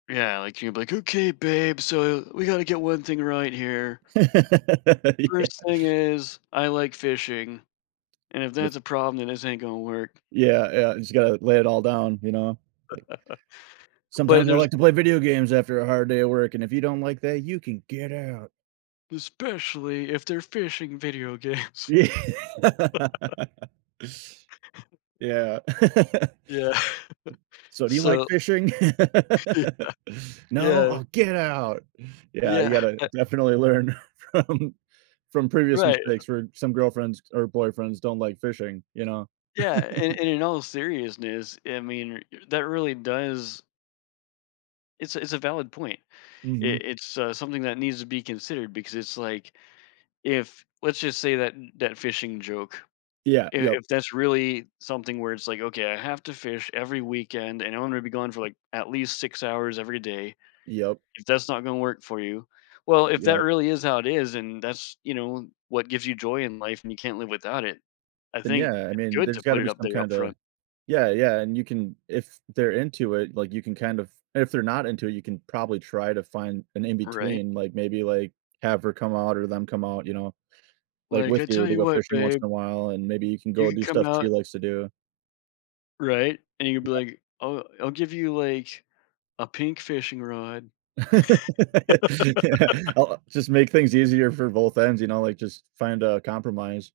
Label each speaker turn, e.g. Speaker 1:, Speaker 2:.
Speaker 1: Yeah, like, you'll be like, "Okay, babe, so we gotta get one thing right here."
Speaker 2: Yeah.
Speaker 1: First thing is I like fishing, and if
Speaker 2: Yes.
Speaker 1: that's a problem, then this ain't gonna work.
Speaker 2: Yeah, yeah, you just gotta lay it all down, you know? Like
Speaker 1: But
Speaker 2: "sometimes I
Speaker 1: there's
Speaker 2: like to play video games after a hard day at work, and if you don't like that, you can get out."
Speaker 1: "Especially if they're fishing video games."
Speaker 2: Yeah. Yeah.
Speaker 1: Yeah.
Speaker 2: "So, do you like
Speaker 1: So
Speaker 2: fishing?"
Speaker 1: Yeah.
Speaker 2: "No?
Speaker 1: Yeah.
Speaker 2: Oh, get out." Yeah, you
Speaker 1: Yeah,
Speaker 2: gotta
Speaker 1: a
Speaker 2: definitely learn from from previous
Speaker 1: Right.
Speaker 2: mistakes where some girlfriends or boyfriends don't like fishing, you know?
Speaker 1: Yeah, and and in all seriousness, I mean, that really does It's a it's a valid point. I
Speaker 2: Mhm.
Speaker 1: it's, uh, something that needs to be considered because it's like, if let's just say that that fishing joke,
Speaker 2: Yeah,
Speaker 1: i
Speaker 2: yep.
Speaker 1: if that's really something where it's like, "Okay, I have to fish every weekend and I want to be gone for, like, at least 6 hours every day.
Speaker 2: Yep.
Speaker 1: If that's not gonna work for you" Well, if that
Speaker 2: Yep.
Speaker 1: really is how it is and that's, you know, what gives you joy in life and you can't live without it, I
Speaker 2: Then,
Speaker 1: think
Speaker 2: yeah, I
Speaker 1: it's
Speaker 2: mean,
Speaker 1: good
Speaker 2: there's
Speaker 1: to put
Speaker 2: gotta
Speaker 1: it
Speaker 2: be
Speaker 1: up
Speaker 2: some
Speaker 1: there
Speaker 2: kinda
Speaker 1: upfront.
Speaker 2: Yeah, yeah, and you can if they're into it, like, you can kind of and if they're not into it, you can probably try to find an
Speaker 1: Right.
Speaker 2: in-between, like, maybe, like, have her come out or them come out, you know, like,
Speaker 1: Like,
Speaker 2: with
Speaker 1: "I
Speaker 2: you
Speaker 1: tell
Speaker 2: they
Speaker 1: you
Speaker 2: go
Speaker 1: what,
Speaker 2: fishing once
Speaker 1: babe”
Speaker 2: in a while, and maybe you can
Speaker 1: “you
Speaker 2: go
Speaker 1: can
Speaker 2: do
Speaker 1: come
Speaker 2: stuff she
Speaker 1: out"
Speaker 2: likes to do.
Speaker 1: Right, and you'd be like, "Oh, I'll give you, like, a pink fishing rod."
Speaker 2: Yeah. I I'll just make things easier for both ends, you know, like, just find a compromise.